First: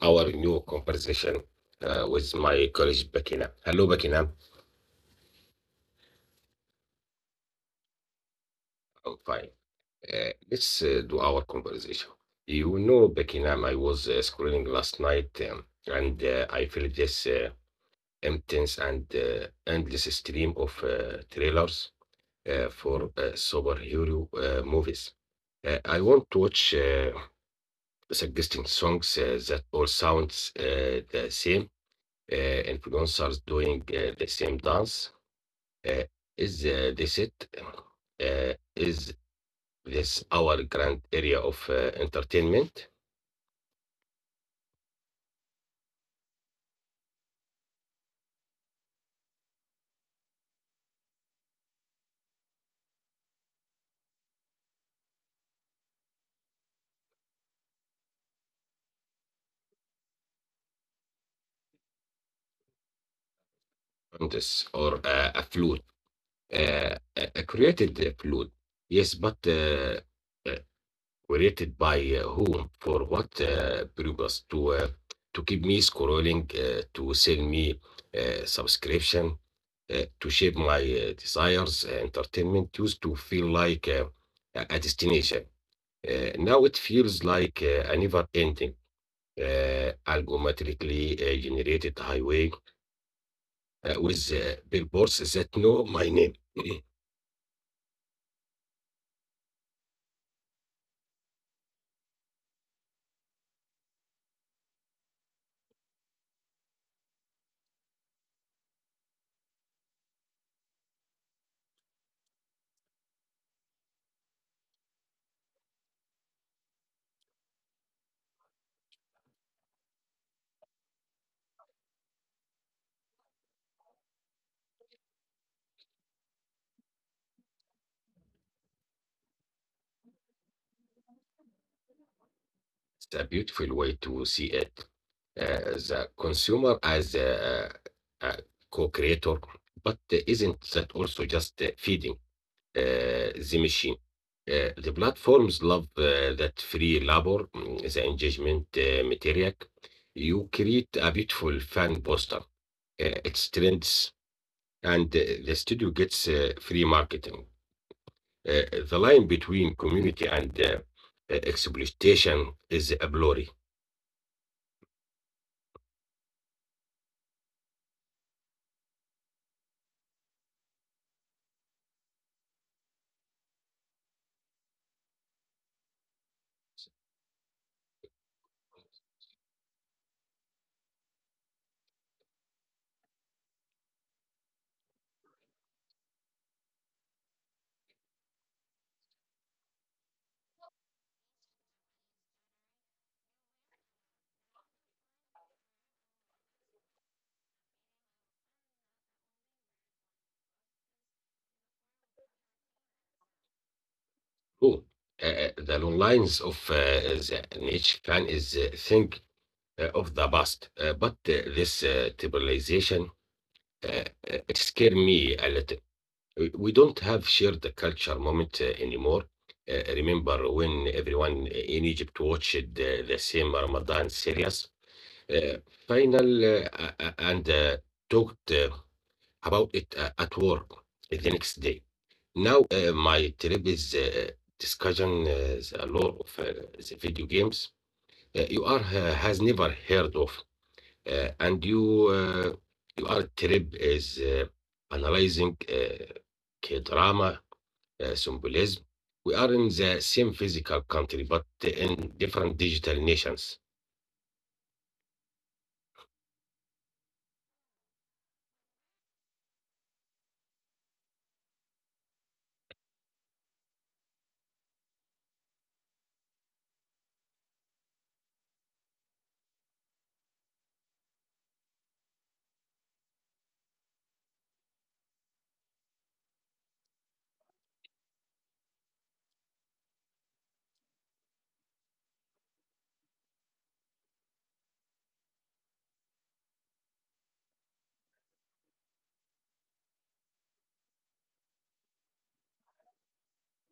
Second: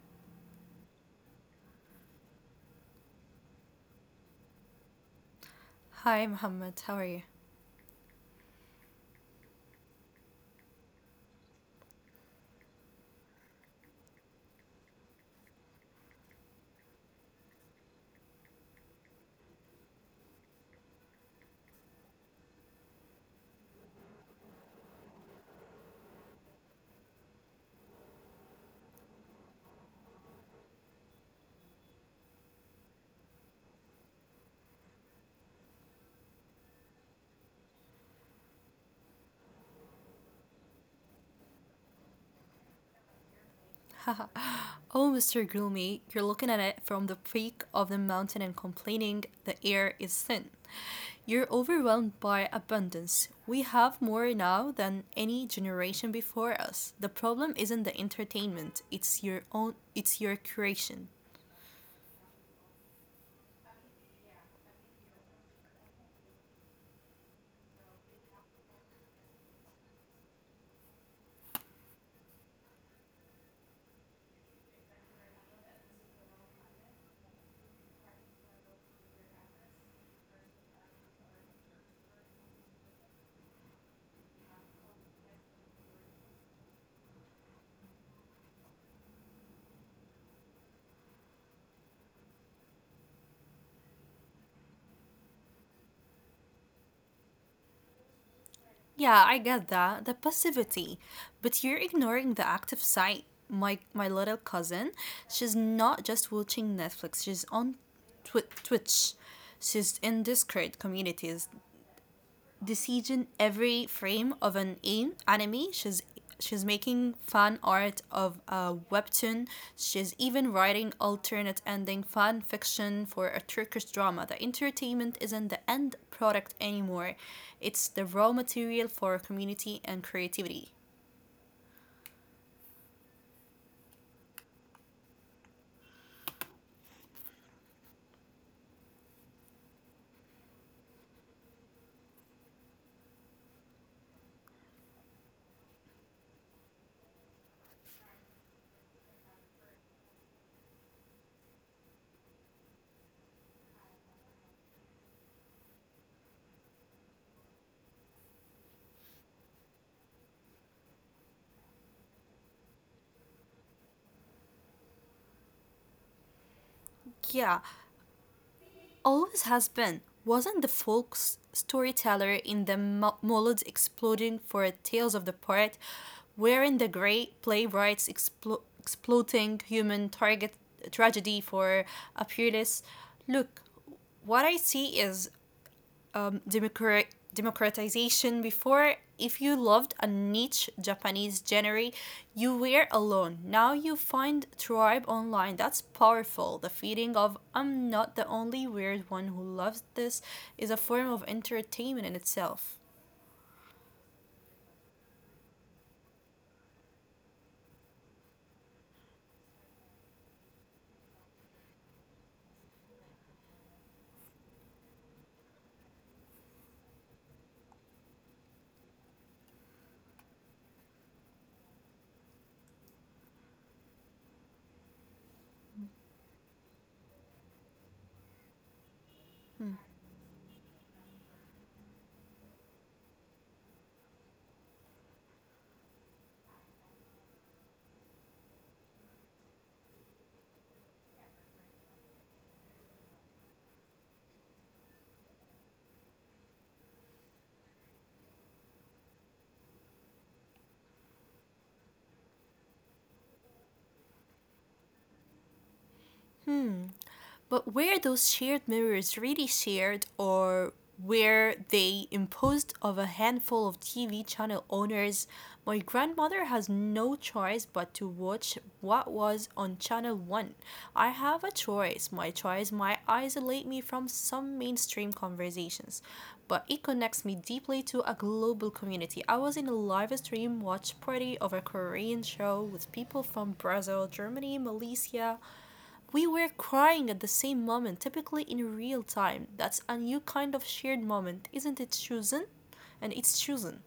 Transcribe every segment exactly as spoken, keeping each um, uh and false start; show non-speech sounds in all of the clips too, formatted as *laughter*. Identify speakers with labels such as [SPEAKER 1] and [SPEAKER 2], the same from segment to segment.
[SPEAKER 1] our new conversation uh, with my colleague Bakina. Hello, Bakina.
[SPEAKER 2] Hi, Mohammed. How are you?
[SPEAKER 1] Oh, fine. Uh, let's uh, do our conversation. You know, Bakina, I was uh, scrolling last night, um, and uh, I felt this uh, intense and uh, endless stream of uh, trailers uh, for uh, superhero uh, movies. Uh, I want to watch uh, suggesting songs uh, that all sounds uh, the same, uh, influencers doing uh, the same dance, uh, is uh, they said uh, is this our grand area of uh, entertainment
[SPEAKER 2] Oh, Mister Gloomy, you're looking at it from the peak of the mountain and complaining the air is thin. You're overwhelmed by abundance. We have more now than any generation before us. The problem isn't the entertainment, it's your own it's your creation.
[SPEAKER 1] and this or uh, a flute, uh, a a created uh, flute. Yes, but uh, uh, created by uh, whom, for what uh, purpose? To uh, to keep me scrolling, uh, to sell me uh, subscription, uh, to shape my uh, desires. Uh, entertainment used to feel like uh, a a destination. Uh, now it feels like uh, a never-ending, uh, algorithmically uh, generated highway uh, with uh, billboards that know my name. *clears throat* It's
[SPEAKER 2] Yeah, I get that. The passivity. But you're ignoring the active side. My my little cousin, she's not just watching Netflix, she's on Twi- Twitch. She's in Discord communities decision every frame of an aim, anime. She's she's making fan art of a webtoon. She's even writing alternate ending fan fiction for a Turkish drama. The entertainment isn't the end product anymore. It's the raw material for community and creativity.
[SPEAKER 1] a beautiful way to see it. Uh, the consumer as a, a co-creator, but uh, isn't that also just uh, feeding uh, the machine? Uh, the platforms love uh, that free labor, mm, the engagement uh, material. You create a beautiful fan poster, uh, its strengths, and uh, the studio gets uh, free marketing. Uh, the line between community and uh, uh, exploitation is a blurry.
[SPEAKER 2] Yeah, always has been. Wasn't the folk s- storyteller in the Mo- Mulleds Exploding for Tales of the Poet, wherein the great playwrights explo- exploiting human target tragedy for a purist. Look, what I see is um, democrat democratization. Before, if you loved a niche Japanese genre you were alone. Now you find tribe online. That's powerful. The feeling of I'm not the only weird one who loves this is a form of entertainment in itself.
[SPEAKER 1] Cool. Uh, uh, the long lines of uh, the niche fan is uh, think uh, of the past, uh, but uh, this uh, tribalization, uh, uh, it scared me a little. We we don't have shared the culture moment uh, anymore. Uh, remember when everyone uh, in Egypt watched the, the same Ramadan series uh, final uh, uh, uh, and uh, talked uh, about it uh, at work the next day. Now uh, my trip is uh, discussion uh, the lore of uh, the video games uh, you are uh, has never heard of. Uh, and you uh, you are trip is uh, analyzing uh, K drama uh, symbolism. We are in the same physical country, but in different digital nations.
[SPEAKER 2] But were those shared mirrors really shared, or were they imposed of a handful of T V channel owners? My grandmother has no choice but to watch what was on channel one. I have a choice. My choice might isolate me from some mainstream conversations, but it connects me deeply to a global community. I was in a live stream watch party of a Korean show with people from Brazil, Germany, Malaysia. We were crying at the same moment, typically in real time. That's a new kind of shared moment, isn't it, Susan? And it's Susan.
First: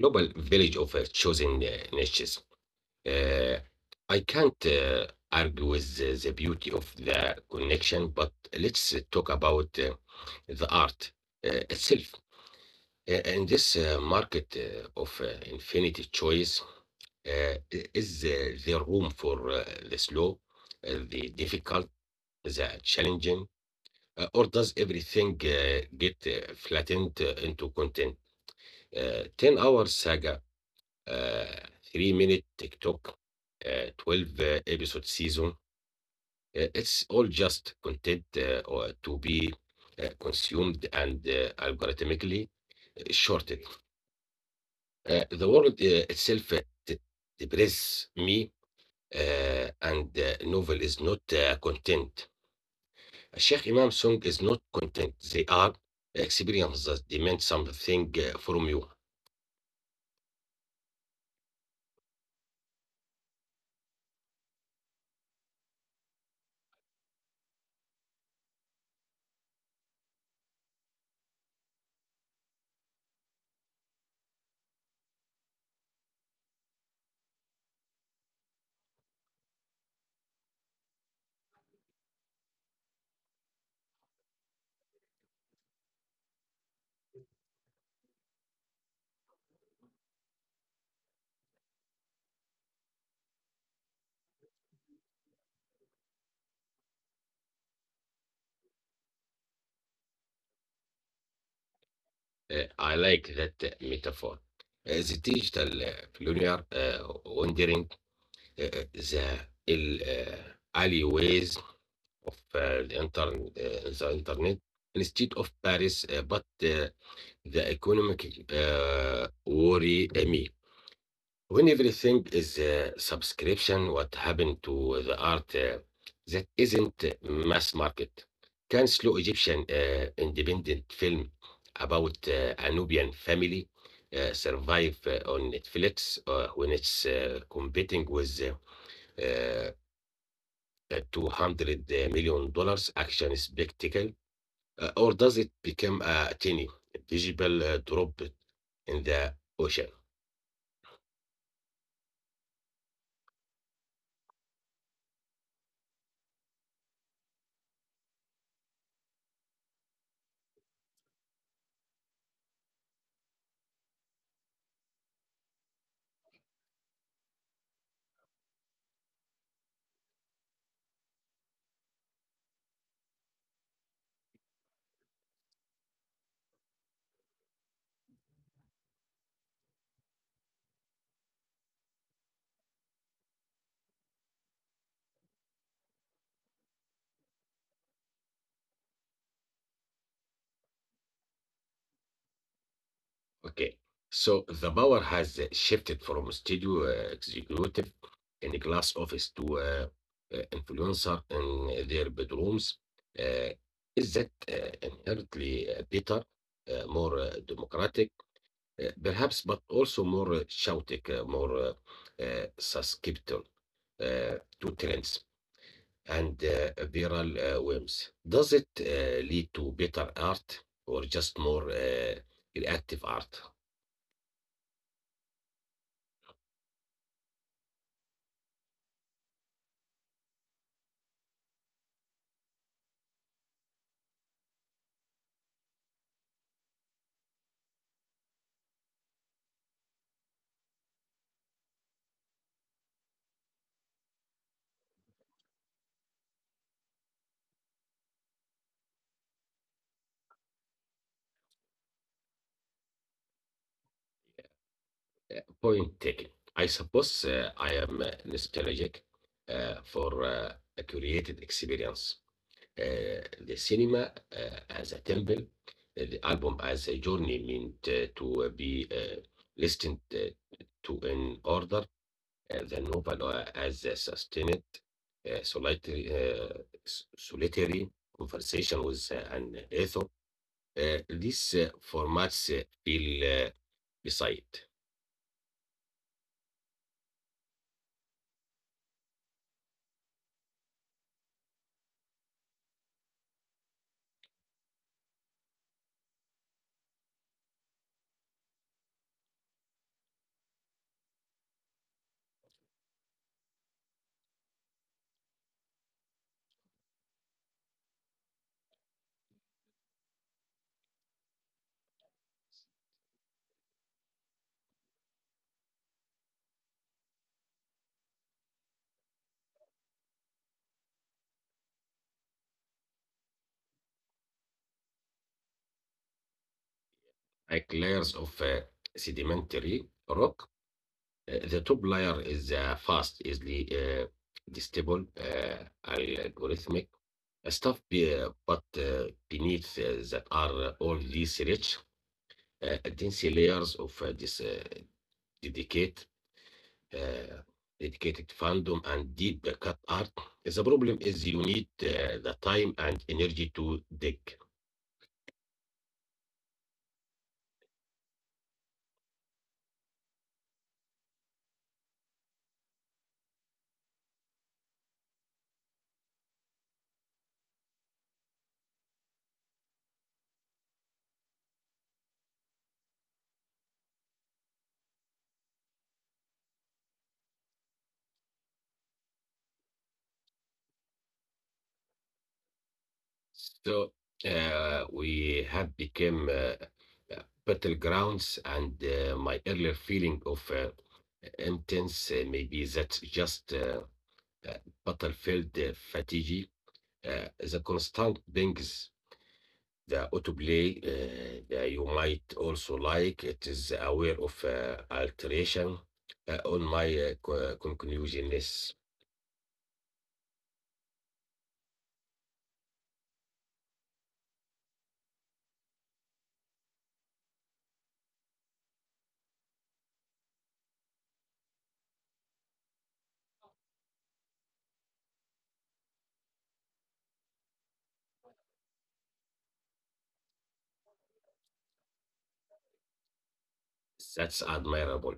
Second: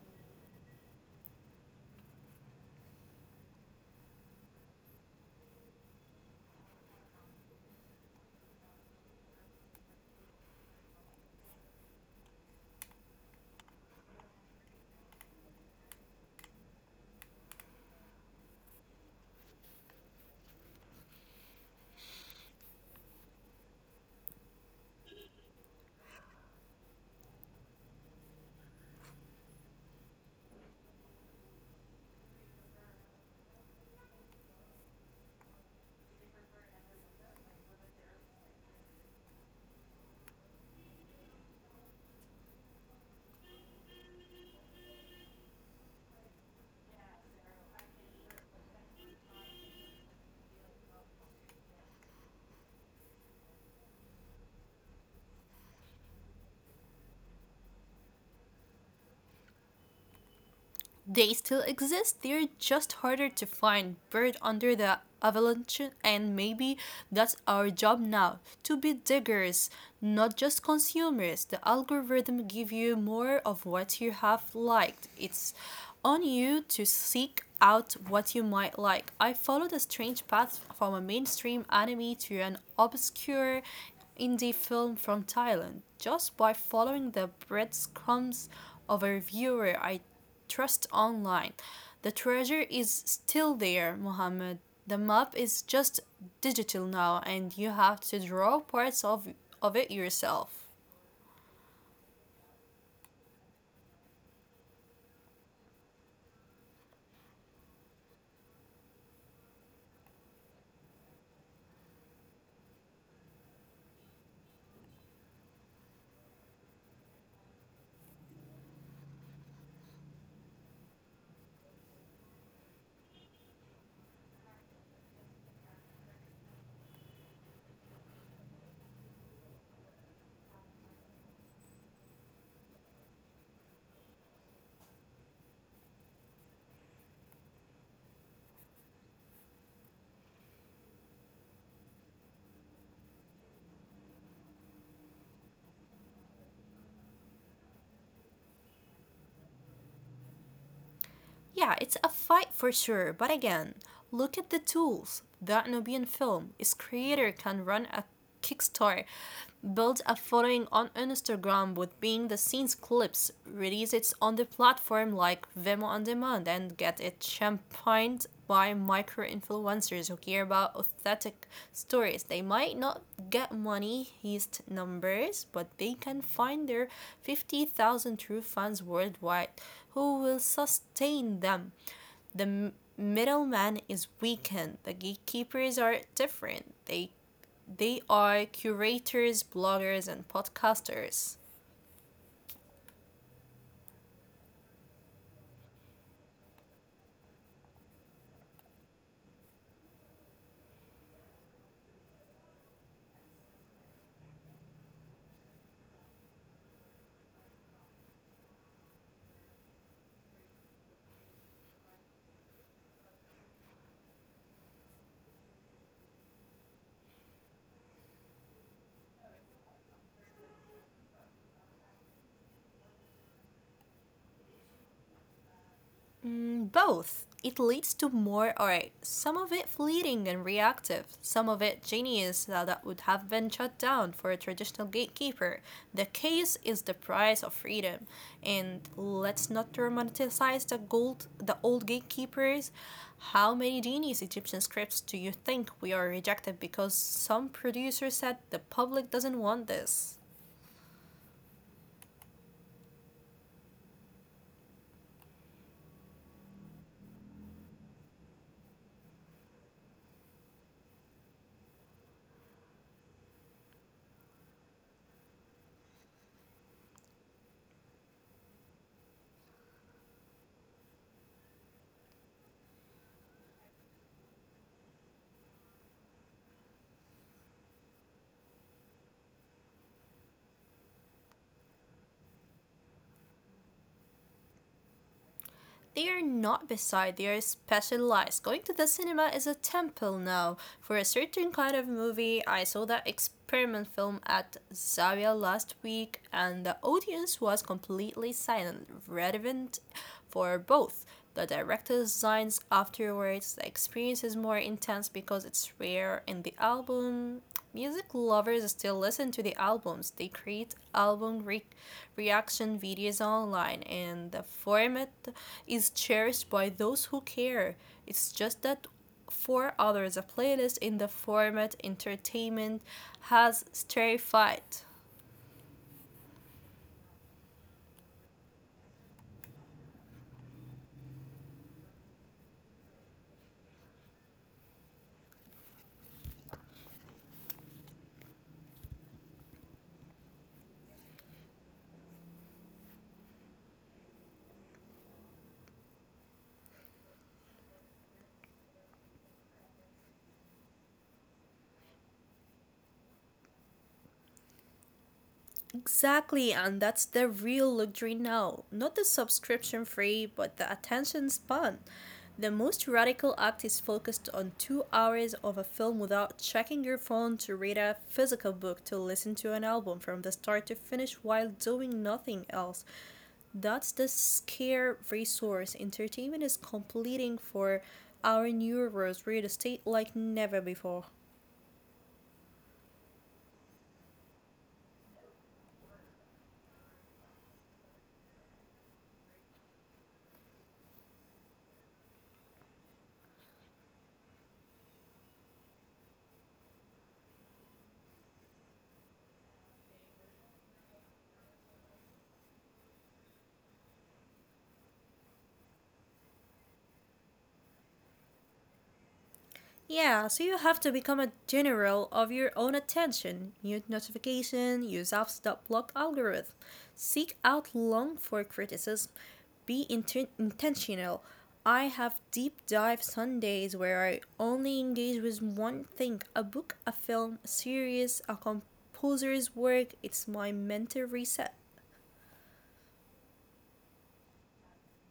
[SPEAKER 1] Global village of uh, chosen uh, niches. Uh, I can't uh, argue with the, the beauty of the connection, but let's uh, talk about uh, the art uh, itself. Uh, in this uh, market uh, of uh, infinity choice, uh, is uh, there room for uh, the slow, uh, the difficult, the challenging, uh, or does everything uh, get uh, flattened uh, into content? Uh, ten hour saga, uh, three minute TikTok, uh, twelve uh, episode season. Uh, it's all just content uh, or to be uh, consumed and uh, algorithmically uh, shorted. Uh, the world uh, itself uh, depresses me, uh, and uh, novel is not uh, content. Sheikh Imam song is not content. They are experience that demand something uh, from you.
[SPEAKER 2] They still exist, they're just harder to find, buried under the avalanche, and maybe that's our job now, to be diggers, not just consumers. The algorithm give you more of what you have liked. It's on you to seek out what you might like. I followed a strange path from a mainstream anime to an obscure indie film from Thailand, just by following the breadcrumbs of a reviewer I trust online. The treasure is still there, Mohammed. The map is just digital now, and you have to draw parts of, of it yourself.
[SPEAKER 1] Uh, I like that uh, metaphor. Uh, the digital uh, pioneer uh, wandering uh, uh, the ال- uh, alleyways of uh, the, intern- uh, the internet instead of Paris, uh, but uh, the economic uh, worry uh, me. When everything is a subscription, what happened to the art uh, that isn't mass market? Can slow Egyptian uh, independent film about uh, a Nubian family uh, survive uh, on Netflix uh, when it's uh, competing with uh, uh, $200 million dollars action spectacle? Uh, or does it become a tiny, visible uh, drop in the ocean?
[SPEAKER 2] Yeah, it's a fight for sure, but again, look at the tools. That Nubian film, its creator can run a Kickstarter, build a following on Instagram with being the scenes clips, release it on the platform like Vimeo on Demand, and get it championed by micro influencers who care about authentic stories. They might not get money heist numbers, but they can find their fifty thousand true fans worldwide who will sustain them. The middleman is weakened. The gatekeepers are different. They they are curators, bloggers, and podcasters.
[SPEAKER 1] Okay. So the power has uh, shifted from studio uh, executive in a glass office to uh, uh, influencer in their bedrooms. Uh, is that uh, inherently uh, better, uh, more uh, democratic, uh, perhaps, but also more uh, chaotic, uh, more uh, uh, susceptible uh, to trends? And uh, apparel uh, whims. Does it uh, lead to better art or just more uh, reactive art?
[SPEAKER 2] Mm, both. It leads to more art, some of it fleeting and reactive, some of it genius that would have been shut down for a traditional gatekeeper. The case is the price of freedom. And let's not romanticize the gold the old gatekeepers. How many genius Egyptian scripts do you think we are rejected because some producer said the public doesn't want this?
[SPEAKER 1] Point taken. I suppose uh, I am uh, nostalgic uh, for uh, a curated experience. Uh, the cinema uh, as a temple, uh, the album as a journey meant uh, to be uh, listened uh, to in order, uh, the novel uh, as a sustained, uh, solitary, uh, s- solitary conversation with uh, an author. Uh, these uh, formats uh, feel uh, beside
[SPEAKER 2] They are not beside, they are specialized. Going to the cinema is a temple now. For a certain kind of movie, I saw that experiment film at Zaria last week, and the audience was completely silent, relevant for both the director designs afterwards. The experience is more intense because it's rare. In the album, music lovers still listen to the albums. They create album re- reaction videos online, and the format is cherished by those who care. It's just that for others, a playlist in the format entertainment has terrified.
[SPEAKER 1] like layers of uh, sedimentary rock. Uh, the top layer is uh, fast, easily uh, digestible, uh, algorithmic stuff, be- uh, but uh, beneath uh, that are uh, all these rich, uh, dense layers of uh, this uh, dedicate, uh, dedicated fandom and deep cut art. The problem is you need uh, the time and energy to dig.
[SPEAKER 2] Exactly, and that's the real luxury now. Not the subscription free, but the attention span. The most radical act is focused on two hours of a film without checking your phone, to read a physical book, to listen to an album from the start to finish while doing nothing else. That's the scare resource entertainment is completing for our neurons real estate like never before.
[SPEAKER 1] So uh, we have become uh, uh, battlegrounds, and uh, my earlier feeling of uh, intense, uh, maybe that's just uh, uh, battlefield uh, fatigue, uh, the constant pings, the autoplay uh, that you might also like. It is aware of uh, alteration uh, on my uh, co- conclusion is
[SPEAKER 2] Yeah, so you have to become a general of your own attention. Mute notification, use apps that block algorithm, seek out long for criticism, be inten- intentional. I have deep dive Sundays where I only engage with one thing, a book, a film, a series, a composer's work. It's my mental reset.
[SPEAKER 1] that's admirable.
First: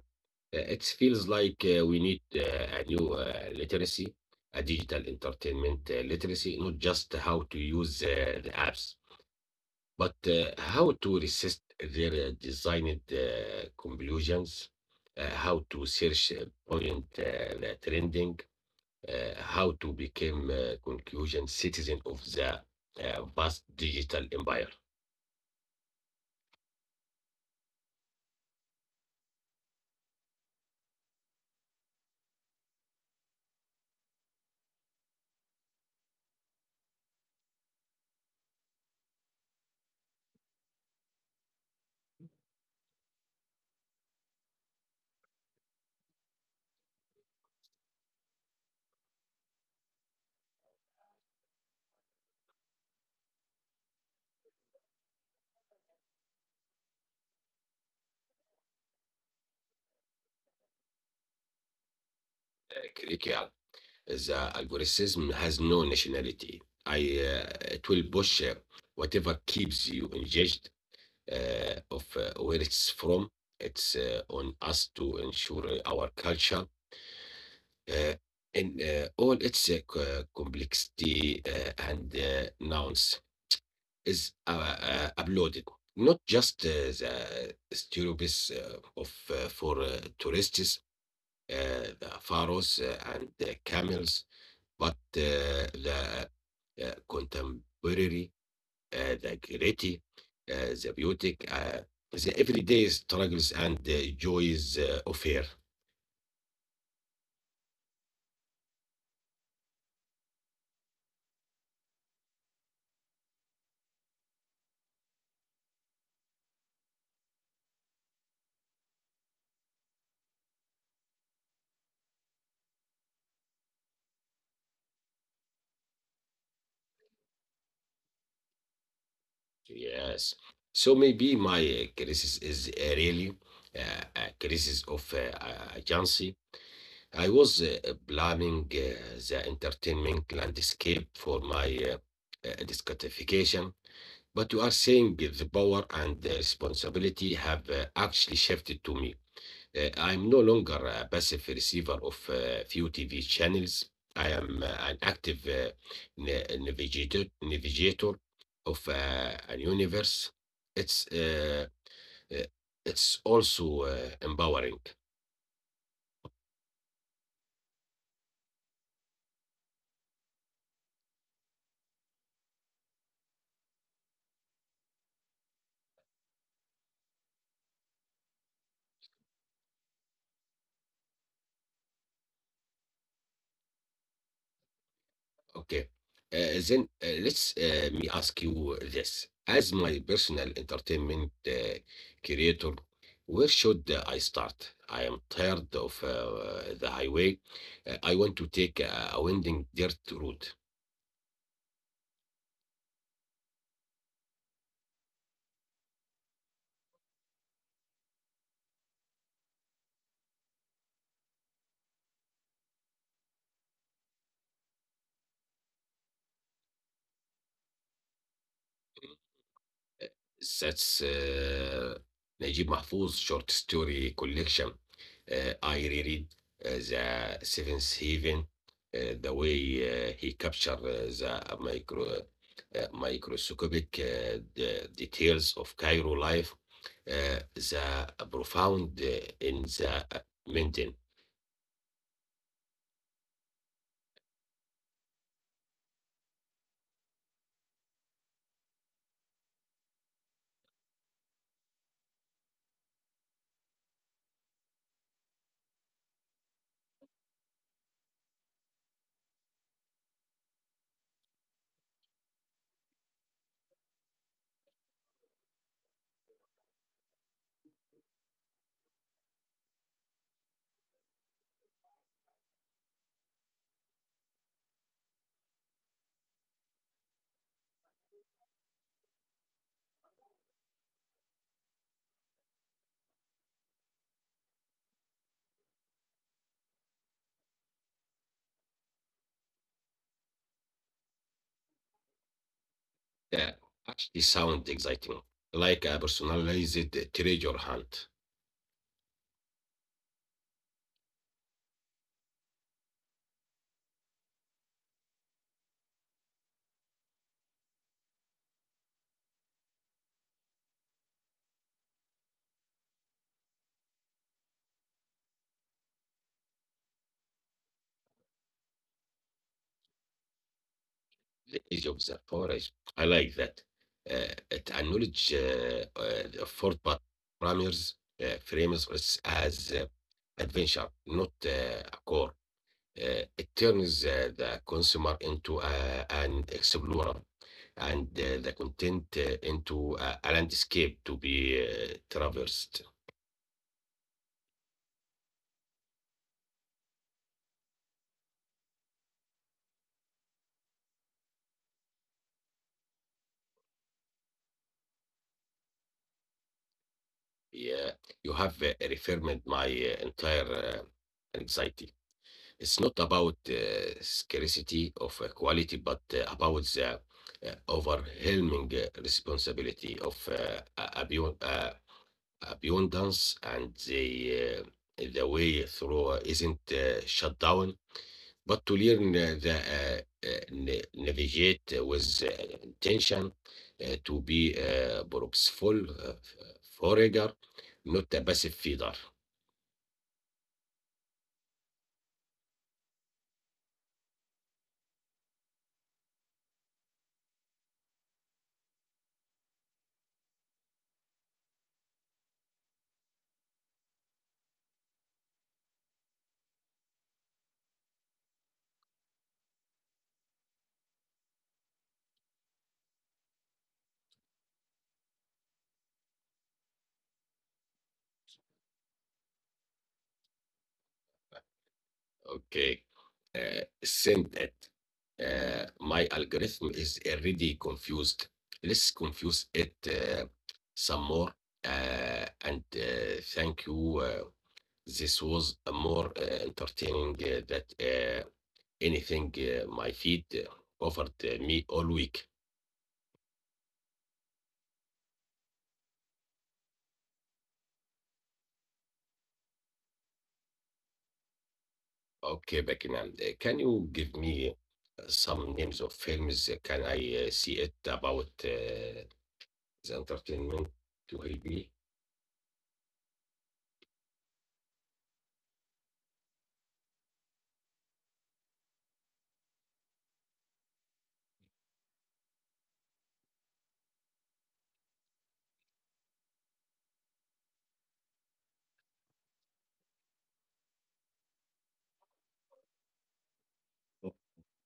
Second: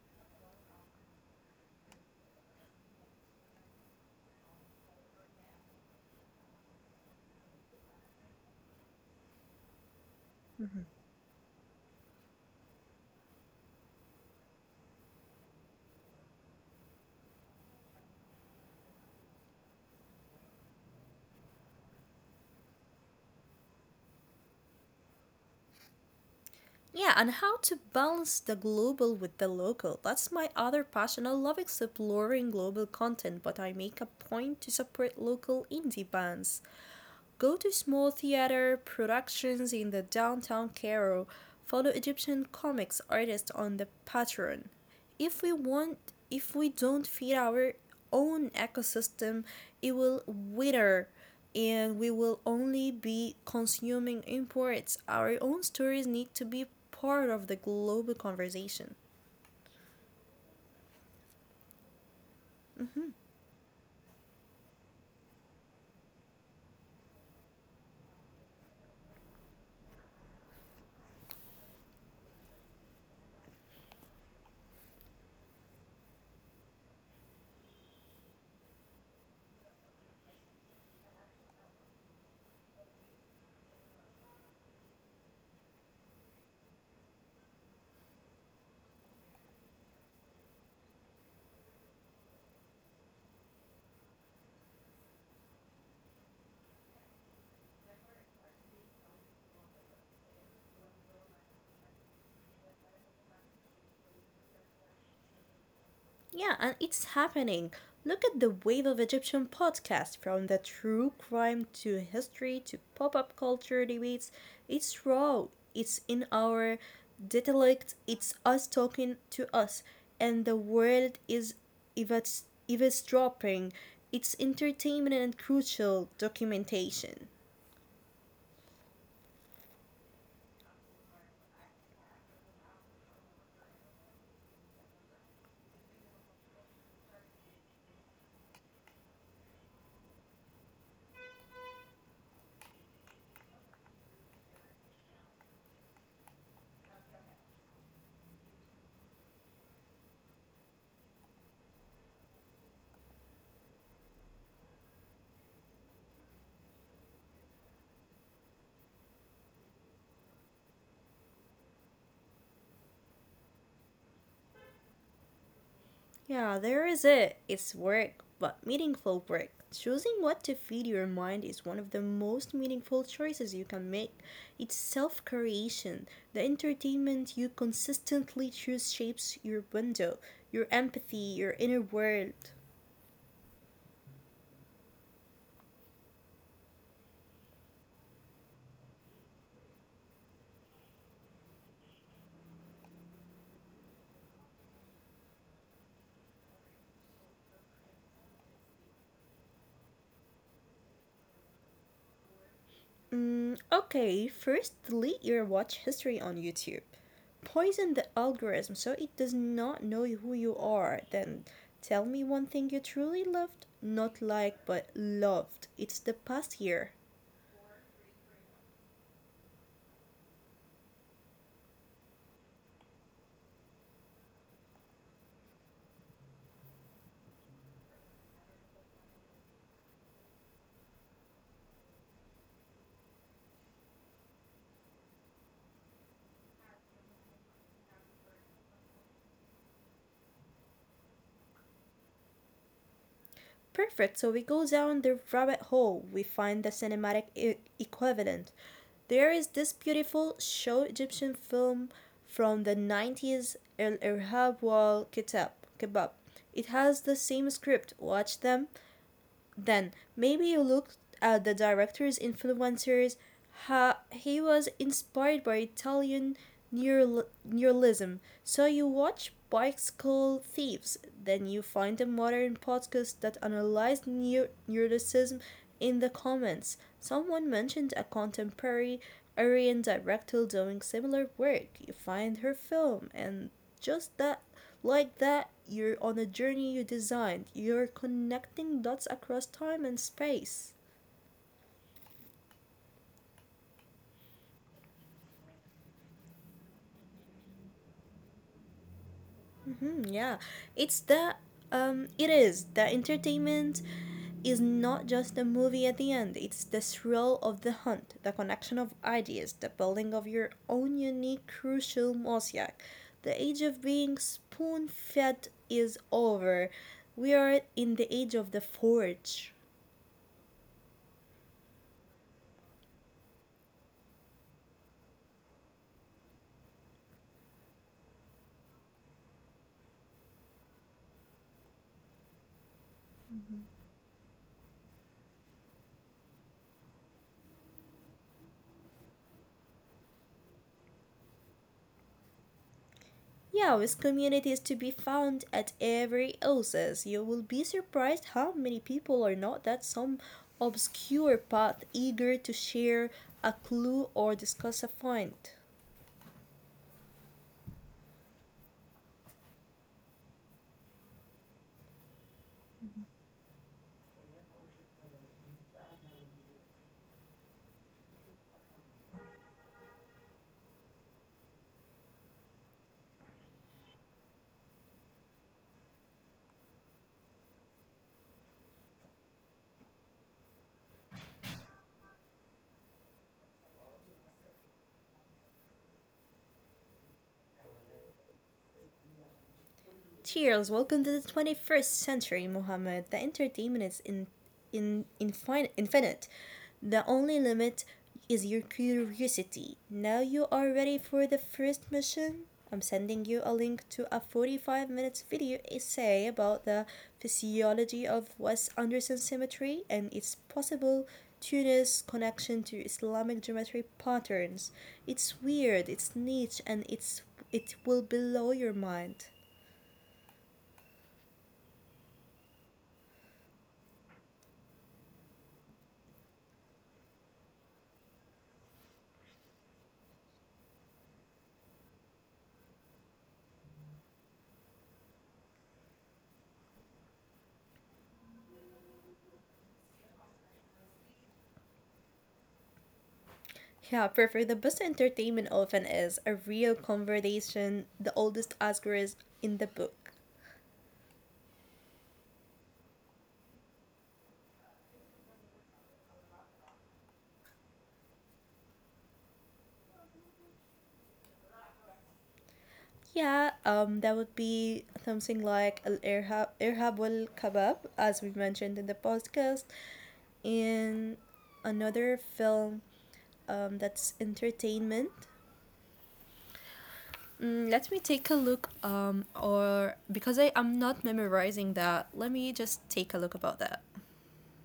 [SPEAKER 1] Uh, it feels like uh, we need uh, a new uh, literacy, a digital entertainment uh, literacy, not just how to use uh, the apps. But uh, how to resist their uh, designed uh, conclusions, uh, how to search uh, point uh, the trending, uh, how to become uh, conclusion citizen of the uh, vast digital empire.
[SPEAKER 2] Yeah, and how to balance the global with the local. That's my other passion. I love exploring global content, but I make a point to support local indie bands. Go to small theater productions in the downtown Cairo. Follow Egyptian comics artists on the Patreon. If we want, if we don't feed our own ecosystem, it will wither and we will only be consuming imports. Our own stories need to be part of the global conversation.
[SPEAKER 1] Uh, curriculum. The algorithm has no nationality. I uh, It will push uh, whatever keeps you engaged uh, of uh, where it's from. It's uh, on us to ensure our culture uh, in uh, all its uh, co- complexity uh, and uh, nouns is uh, uh, uploaded, not just uh, the stereotypes uh, of uh, for uh, tourists, uh, the pharaohs uh, and the camels, but uh, the uh, contemporary, uh, the gritty, uh, the beauty, uh, the everyday struggles and uh, joys uh, of here.
[SPEAKER 2] Yeah, and it's happening. Look at the wave of Egyptian podcasts, from the true crime to history to pop up culture debates. It's raw, it's in our dialect, it's us talking to us, and the world is eavesdropping. It's entertainment and crucial documentation.
[SPEAKER 1] Yes. So maybe my uh, crisis is uh, really uh, a crisis of uh, uh, agency. I was uh, uh, planning uh, the entertainment landscape for my uh, uh, discographication, but you are saying the power and the responsibility have uh, actually shifted to me. Uh, I'm no longer a passive receiver of uh, few T V channels. I am uh, an active uh, na- navigator, navigator of uh, an universe. It's uh, uh, it's also uh, empowering.
[SPEAKER 2] Yeah, there is it. It's work, but meaningful work. Choosing what to feed your mind is one of the most meaningful choices you can make. It's self creation. The entertainment you consistently choose shapes your window, your empathy, your inner world.
[SPEAKER 1] Okay. Uh, then uh, let's uh, me ask you this. As my personal entertainment uh, creator, where should uh, I start? I am tired of uh, the highway. Uh, I want to take a, a winding dirt road.
[SPEAKER 2] Mm, okay, first delete your watch history on YouTube. Poison the algorithm so it does not know who you are. Then tell me one thing you truly loved, not like but loved. It's the past year.
[SPEAKER 1] That's uh, Najib Mahfouz short story collection. Uh, I reread uh, The Seventh Heaven, uh, the way uh, he captured uh, the micro, uh, microscopic uh, the details of Cairo life, uh, the profound uh, in the mundane.
[SPEAKER 2] Perfect, so we go down the rabbit hole. We find the cinematic e- equivalent. There is this beautiful show Egyptian film from the nineties, El Irhab Wal Kitab. Kebab. It has the same script. Watch them. Then maybe you looked at the director's influencers. Ha, he was inspired by Italian neural- neuralism. So you watch Bicycle Thieves, then you find a modern podcast that analyzed neur- neuroticism in the comments. Someone mentioned a contemporary Aryan director doing similar work. You find her film, and just that like that, you're on a journey you designed. You're connecting dots across time and space.
[SPEAKER 1] Uh, Actually sound exciting, like a personalized treasure hunt.
[SPEAKER 2] Hmm, yeah, it's that. Um, it is that entertainment is not just a movie at the end. It's the thrill of the hunt, the connection of ideas, the building of your own unique crucial mosaic. The age of being spoon fed is over. We are in the age of the forge.
[SPEAKER 1] The age of the power is I like that. Uh, it acknowledge uh, uh, the four parameters uh, frames us as uh, adventure, not uh, a core. Uh, it turns uh, the consumer into uh, an explorer and uh, the content uh, into a, a landscape to be uh, traversed.
[SPEAKER 2] Yeah, with communities to be found at every oasis. You will be surprised how many people are not that some obscure path eager to share a clue or discuss a find.
[SPEAKER 1] Yeah, you have uh, reaffirmed my uh, entire uh, anxiety. It's not about uh, scarcity of uh, quality, but uh, about the uh, overwhelming uh, responsibility of uh, a- abu- uh, abundance and the, uh, the way through uh, isn't uh, shut down, but to learn uh, the uh, uh, na- navigate uh, with uh, intention uh, to be a purposeful uh, f- forager, not a passive feeder.
[SPEAKER 2] Cheers, welcome to the twenty-first century, Mohammed. The entertainment is in, in, infin- infinite. The only limit is your curiosity. Now, you are ready for the first mission? I'm sending you a link to a forty-five minutes video essay about the physiology of West Anderson symmetry and its possible Tunis connection to Islamic geometry patterns. It's weird, it's niche, and it's it will blow your mind.
[SPEAKER 1] Okay. Uh, send it. Uh, my algorithm is already confused. Let's confuse it uh, some more. Uh, and uh, thank you. Uh, this was a more uh, entertaining uh, that uh, anything uh, my feed uh, offered uh, me all week.
[SPEAKER 2] Yeah, for, for the best entertainment often is a real conversation. The oldest Oscar is in the book.
[SPEAKER 1] Okay, Bekinam, uh, can you give me uh, some names of films? Uh, Can I uh, see it about uh, the entertainment to help me?
[SPEAKER 2] Yeah, um, that would be something like Al Irhab, Irhab wal Kabab, as we mentioned in the podcast. And another film um, that's entertainment. Mm, let me take a look, um, or because I am not memorizing that, let me just take a look about that.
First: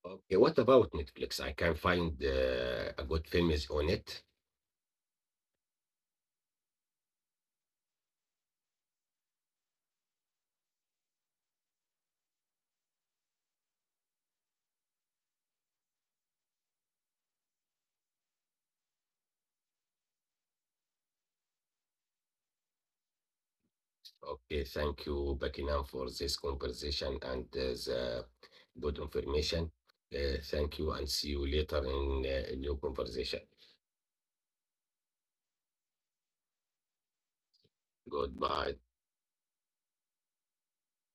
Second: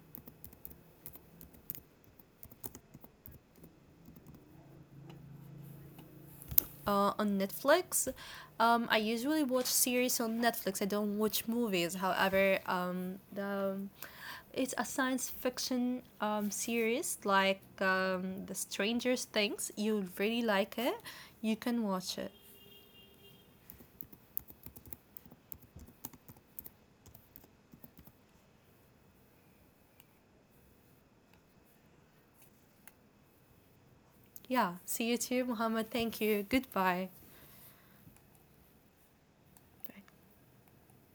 [SPEAKER 1] Okay, what about Netflix? I can find uh, a good films on it.
[SPEAKER 2] Uh, on Netflix. Um, I usually watch series on Netflix. I don't watch movies. However, um, the, it's a science fiction um, series like um, The Stranger Things. You'll really like it. You can watch it.
[SPEAKER 1] Okay, thank you, Buckingham, for this conversation and uh, the good information. Uh, thank you, and see you later in uh, a new conversation.
[SPEAKER 2] Yeah. See you too, Muhammad. Thank you. Goodbye.
[SPEAKER 1] Goodbye.
[SPEAKER 2] Bye.